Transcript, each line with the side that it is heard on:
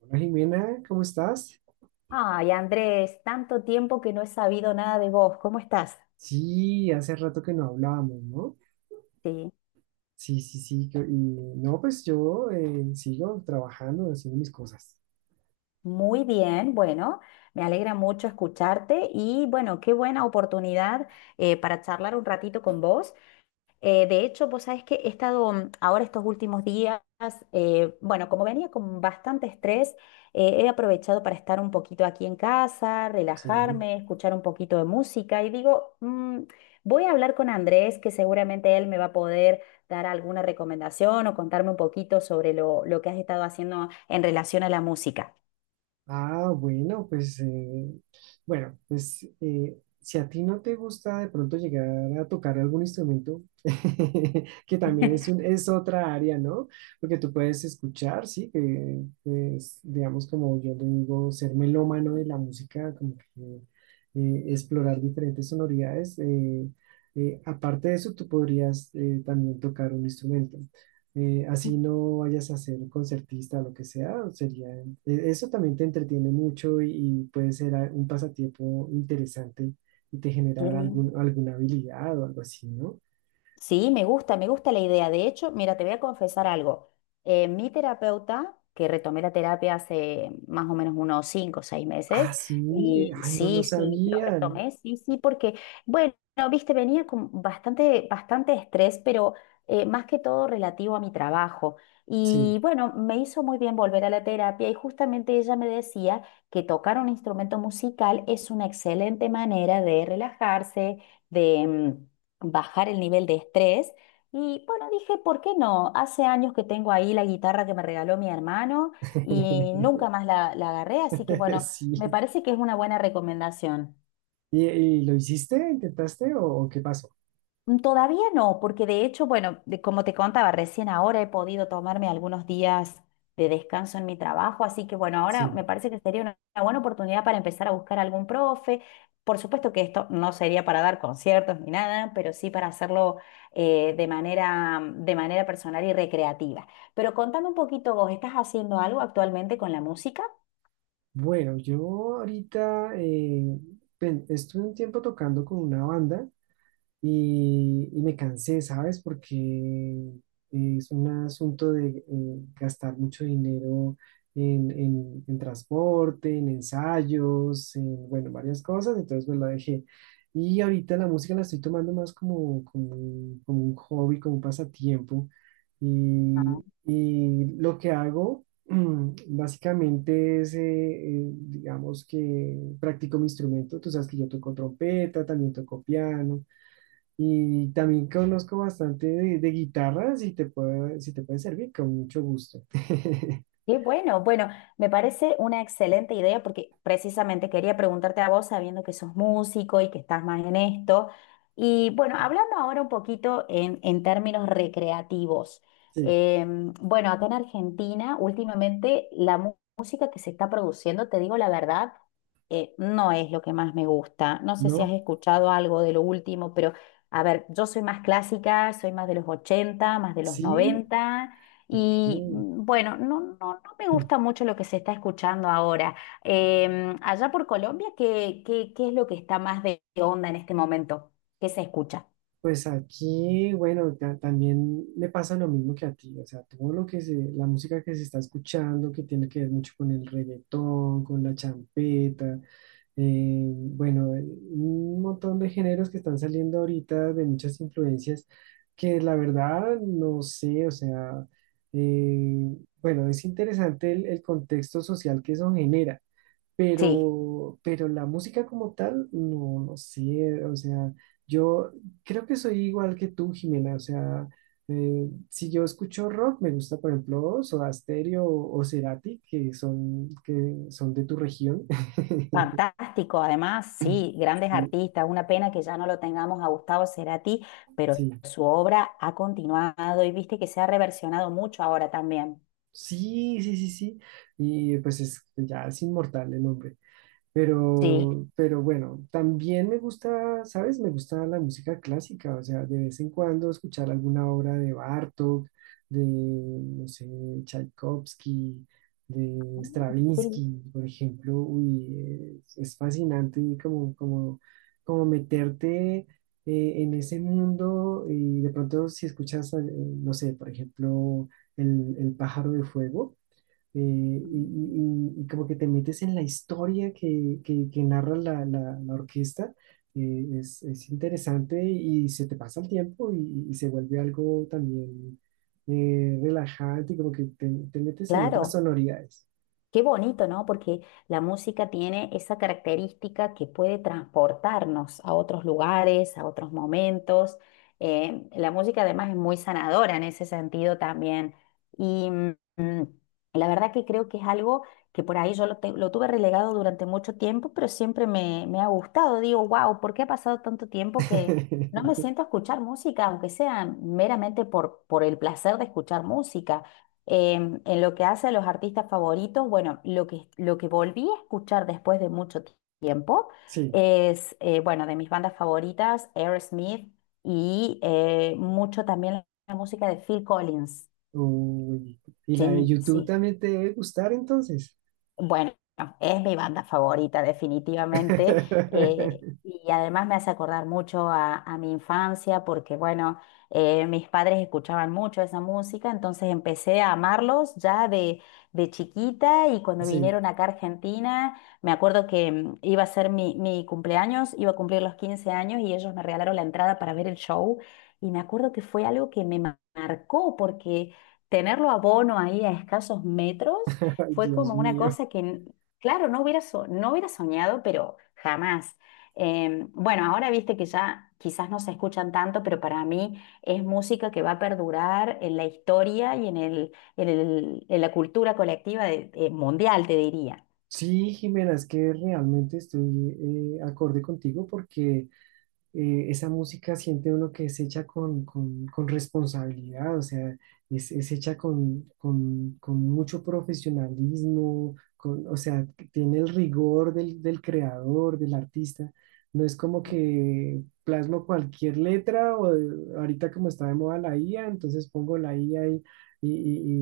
right: Hola Jimena, ¿cómo estás?
left: Ay, Andrés, tanto tiempo que no he sabido nada de vos. ¿Cómo estás?
right: Sí, hace rato que no hablábamos, ¿no?
left: Sí,
right: Sí, sí, sí. que- Y no, pues yo sigo trabajando, haciendo mis cosas.
left: muy bien. Bueno, me alegra mucho escucharte y bueno, qué buena oportunidad para charlar un ratito con vos. De hecho, vos sabés que he estado ahora estos últimos días, bueno, como venía con bastante estrés, he aprovechado para estar un poquito aquí en casa,
right: Sí.
left: relajarme, escuchar un poquito de música y digo, "Mm, voy a hablar con Andrés, que seguramente él me va a poder dar alguna recomendación o contarme un poquito sobre lo que has estado haciendo en relación a la música".
right: Ah, bueno, pues, eh, bueno, si a ti no te gusta de pronto llegar a tocar algún instrumento, que también es otra área, ¿no? Porque tú puedes escuchar, sí, que es, digamos, como yo le digo, ser melómano de la música, como que explorar diferentes sonoridades. Aparte de eso, tú podrías también tocar un instrumento así
left: Mm.
right: no vayas a ser concertista o lo que sea, eso también te entretiene mucho y puede ser un pasatiempo interesante y te
left: Qué
right: genera
left: lindo.
right: alguna habilidad o algo así, ¿no?
left: Sí, me gusta la idea. De hecho, mira, te voy a confesar algo. Mi terapeuta, que retomé la terapia hace más o menos unos cinco o seis
right: Ah,
left: meses,
right: sí,
left: y
right: ay, no, no
left: sí, sí, lo
right: sabían.
left: retomé, sí, sí, porque, bueno, viste, venía con bastante, bastante estrés, pero más que todo relativo a mi trabajo.
right: Sí,
left: Y bueno, me hizo muy bien volver a la terapia y justamente ella me decía que tocar un instrumento musical es una excelente manera de relajarse, de... bajar el nivel de estrés. Y bueno, dije, ¿por qué no? Hace años que tengo ahí la guitarra que me regaló mi hermano y nunca más la agarré, así que bueno, me
right: sí.
left: parece que es una buena recomendación.
right: Y lo hiciste? ¿Intentaste o qué pasó?
left: Mm, todavía no, porque de hecho, bueno, como te contaba, recién ahora he podido tomarme algunos días de descanso en mi trabajo, así que bueno, ahora me
right: Sí.
left: parece que sería una buena oportunidad para empezar a buscar algún profe. Por supuesto que esto no sería para dar conciertos ni nada, pero sí para hacerlo de manera personal y recreativa. Pero contame un poquito, ¿vos estás haciendo algo actualmente con la música?
right: Bueno, yo ahorita estuve un tiempo tocando con una banda. Y, y me cansé, ¿sabes? Porque es un asunto de gastar mucho dinero en transporte, en ensayos, en, bueno, varias cosas, entonces pues la dejé. Y ahorita la música la estoy tomando más como un hobby, como un pasatiempo. Y, y lo que hago básicamente es, digamos que practico mi instrumento. Tú sabes que yo toco trompeta, también toco piano. Y también conozco bastante de guitarra, si te puede servir, con mucho gusto.
left: Qué bueno, bueno, me parece una excelente idea porque precisamente quería preguntarte a vos, sabiendo que sos músico y que estás más en esto. Y bueno, hablando ahora un poquito en términos recreativos.
right: Sí,
left: Bueno, acá en Argentina, últimamente la música que se está produciendo, te digo la verdad, no es lo que más me gusta. No sé si has
right: ¿no?
left: escuchado algo de lo último, pero a ver, yo soy más clásica, soy más de los 80, más de los
right: Sí,
left: 90. Y
right: ok.
left: bueno, no, no, no me gusta mucho lo que se está escuchando ahora. Em, allá por Colombia, ¿qué, qué, qué es lo que está más de onda en este momento? ¿Qué se escucha?
right: Pues aquí, bueno, también me pasa lo mismo que a ti, o sea, todo lo que se, la música que se está escuchando, que tiene que ver mucho con el reggaetón, con la champeta, bueno, un montón de géneros que están saliendo ahorita de muchas influencias que la verdad no sé, o sea, eh, bueno, es interesante el contexto social que eso genera,
left: Sí,
right: pero la música como tal, no, no sé, o sea, yo creo que soy igual que tú, Jimena, o sea, si yo escucho rock, me gusta, por ejemplo, Soda Stereo o Cerati, que son de tu región.
left: fantástico. Además, sí, grandes
right: Sí,
left: artistas. Una pena que ya no lo tengamos a Gustavo Cerati, pero
right: sí,
left: su obra ha continuado y viste que se ha reversionado mucho ahora también.
right: sí, sí, sí, sí, y pues es, ya es inmortal el hombre.
left: Sí.
right: Pero bueno, también me gusta, ¿sabes? Me gusta la música clásica, o sea, de vez en cuando escuchar alguna obra de Bartók, de, no sé, Tchaikovsky, de
left: Ah, qué lindo.
right: Stravinsky, por ejemplo. Uy, es fascinante como meterte en ese mundo y de pronto si escuchas, no sé, por ejemplo, El pájaro de fuego eh, y, y como que te metes en la historia que narra la orquesta, es interesante y se te pasa el tiempo y se vuelve algo también relajante y como que te metes en otras
left: Claro.
right: sonoridades.
left: Qué bonito, ¿no? Porque la música tiene esa característica que puede transportarnos a otros lugares, a otros momentos. La música además es muy sanadora en ese sentido también. Y mm, la verdad que creo que es algo que por ahí yo lo tuve relegado durante mucho tiempo, pero siempre me, me ha gustado. Digo, wow, ¿por qué ha pasado tanto tiempo que no me siento a escuchar música, aunque sea meramente por el placer de escuchar música? En lo que hace a los artistas favoritos, bueno, lo que volví a escuchar después de mucho tiempo
right: Sí,
left: es, bueno, de mis bandas favoritas, Aerosmith y mucho también la música de Phil Collins.
right: uy, y la de
left: Sí,
right: YouTube
left: sí.
right: también te debe gustar entonces.
left: Bueno, es mi banda favorita, definitivamente. Y además me hace acordar mucho a mi infancia, porque bueno, mis padres escuchaban mucho esa música, entonces empecé a amarlos ya de chiquita y cuando
right: Sí,
left: vinieron acá a Argentina, me acuerdo que iba a ser mi, mi cumpleaños, iba a cumplir los 15 años y ellos me regalaron la entrada para ver el show. Y me acuerdo que fue algo que me marcó, porque tenerlo a Bono ahí a escasos metros.
right: ay
left: Fue
right: Dios
left: como una
right: mío.
left: cosa que, claro, no hubiera, no hubiera soñado, pero jamás. Bueno, ahora viste que ya quizás no se escuchan tanto, pero para mí es música que va a perdurar en la historia y en en la cultura colectiva mundial, te diría.
right: Sí, Jimena, es que realmente estoy acorde contigo porque esa música siente uno que es hecha con responsabilidad, o sea, es hecha con mucho profesionalismo, con, o sea, que tiene el rigor del, del creador, del artista. No es como que plasmo cualquier letra o ahorita como está de moda la IA, entonces pongo la IA y,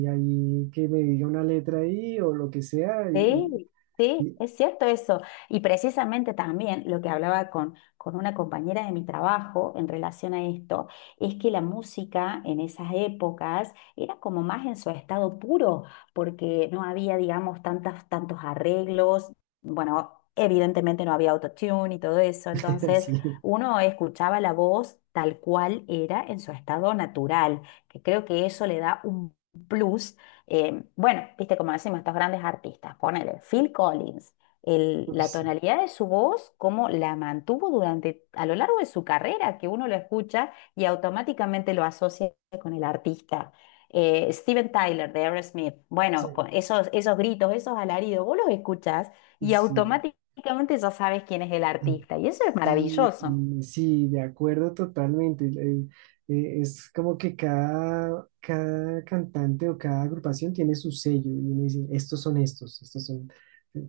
right: y ahí que me diga una letra ahí o lo que sea.
left: Sí,
right: Y-
left: sí,
right: y-
left: es cierto eso. Y precisamente también lo que hablaba con una compañera de mi trabajo en relación a esto, es que la música en esas épocas era como más en su estado puro, porque no había, digamos, tantos arreglos. Bueno, evidentemente no había autotune y todo eso, entonces
right: sí.
left: uno escuchaba la voz tal cual era en su estado natural, que creo que eso le da un plus. Eh, bueno, viste como decimos estos grandes artistas, ponele Phil Collins,
right: Uy,
left: la
right: sí,
left: tonalidad de su voz, cómo la mantuvo durante, a lo largo de su carrera, que uno lo escucha y automáticamente lo asocia con el artista. Steven Tyler de Aerosmith, bueno,
right: sí,
left: con esos, esos gritos, esos alaridos, vos los escuchás y
right: sí.
left: automáticamente ya sabes quién es el artista y eso es
right: Sí,
left: maravilloso,
right: mm, sí, de acuerdo totalmente. Es como que cada, cada cantante o cada agrupación tiene su sello y uno dice, estos son estos, estos son,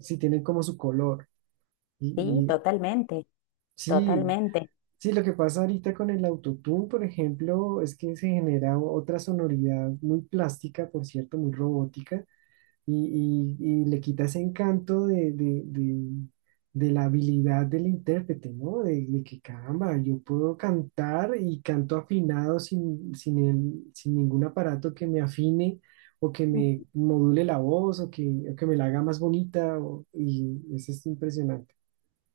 right: sí, tienen como su color.
left: sí,
right: Y, y
left: totalmente,
right: sí,
left: totalmente.
right: sí, lo que pasa ahorita con el autotune, por ejemplo, es que se genera otra sonoridad muy plástica, por cierto, muy robótica y le quita ese encanto de la habilidad del intérprete, ¿no? De que caramba, yo puedo cantar y canto afinado sin ningún aparato que me afine o que me module la voz o que me la haga más bonita y eso es impresionante.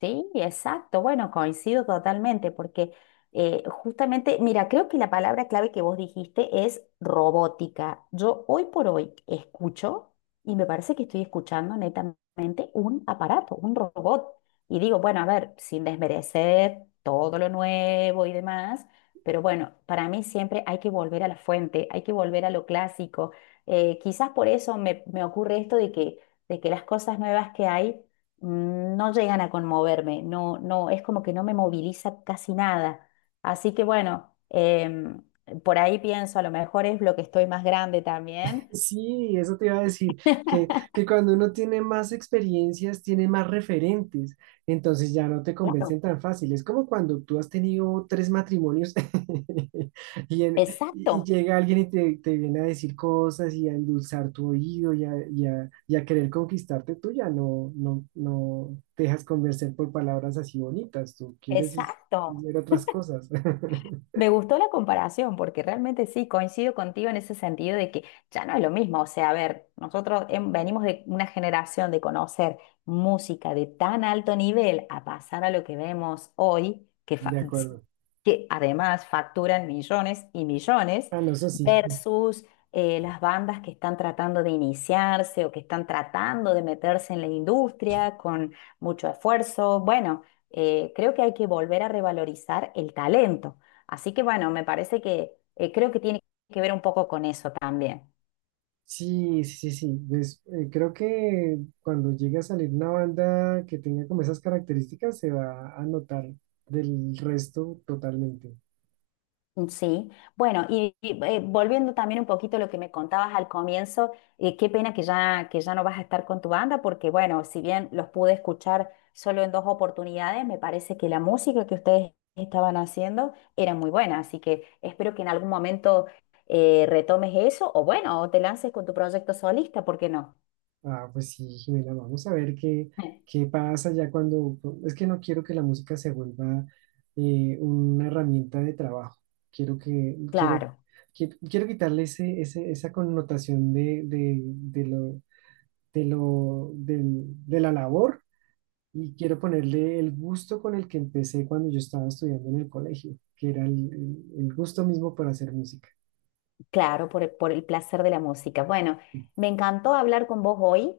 left: Sí, exacto. Bueno, coincido totalmente porque justamente, mira, creo que la palabra clave que vos dijiste es robótica. Yo hoy por hoy escucho y me parece que estoy escuchando netamente un aparato, un robot. Y digo, bueno, a ver, sin desmerecer todo lo nuevo y demás, pero bueno, para mí siempre hay que volver a la fuente, hay que volver a lo clásico. Quizás por eso me, me ocurre esto de que las cosas nuevas que hay no llegan a conmoverme, no, no, es como que no me moviliza casi nada. Así que bueno, por ahí pienso, a lo mejor es lo que estoy más grande también.
right: Sí, eso te iba a decir, que cuando uno tiene más experiencias, tiene más referentes, entonces ya no te
left: Claro.
right: convencen tan fácil. Es como cuando tú has tenido tres matrimonios y, en-
left: Exacto,
right: y llega alguien y te viene a decir cosas y a endulzar tu oído y a querer conquistarte, tú ya no, no, no te dejas convencer por palabras así bonitas, tú quieres
left: exacto.
right: ver otras cosas.
left: Me gustó la comparación porque realmente sí, coincido contigo en ese sentido de que ya no es lo mismo. O sea, a ver, nosotros venimos de una generación de conocer música de tan alto nivel a pasar a lo que vemos hoy, que,
right: De acuerdo.
left: que además facturan millones y millones,
right: Ah, no, eso sí.
left: versus las bandas que están tratando de iniciarse o que están tratando de meterse en la industria con mucho esfuerzo. Bueno, creo que hay que volver a revalorizar el talento. Así que bueno, me parece que creo que tiene que ver un poco con eso también.
right: Sí, sí, sí, sí. Creo que cuando llegue a salir una banda que tenga como esas características, se va a notar del resto totalmente.
left: Sí, bueno, y, volviendo también un poquito a lo que me contabas al comienzo, qué pena que ya no vas a estar con tu banda, porque bueno, si bien los pude escuchar solo en 2 oportunidades, me parece que la música que ustedes estaban haciendo era muy buena, así que espero que en algún momento retomes eso, o bueno, o te lances con tu proyecto solista, ¿por qué no?
right: Ah, pues sí, Jimena, vamos a ver qué, qué pasa ya cuando... Es que no quiero que la música se vuelva una herramienta de trabajo. Quiero que, quiero,
left: Claro.
right: quiero, Quiero quitarle esa connotación de la labor. Y quiero ponerle el gusto con el que empecé cuando yo estaba estudiando en el colegio, que era el gusto mismo por hacer música.
left: Claro, por el placer de la música. Bueno, me encantó hablar con vos hoy.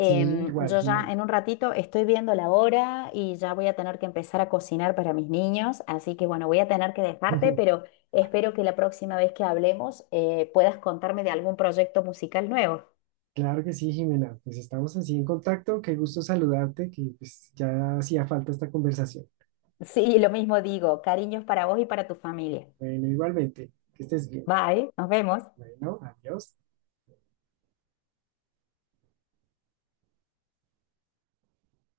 right: Sí, igual,
left: yo ya
right: Jimena.
left: en un ratito estoy viendo la hora y ya voy a tener que empezar a cocinar para mis niños, así que bueno, voy a tener que dejarte, pero espero que la próxima vez que hablemos puedas contarme de algún proyecto musical nuevo.
right: Claro que sí, Jimena. Pues estamos así en contacto. Qué gusto saludarte, que pues ya hacía falta esta conversación.
left: Sí, lo mismo digo. Cariños para vos y para tu familia.
right: Bueno, igualmente, que estés bien.
left: Bye, nos vemos.
right: Bueno, adiós.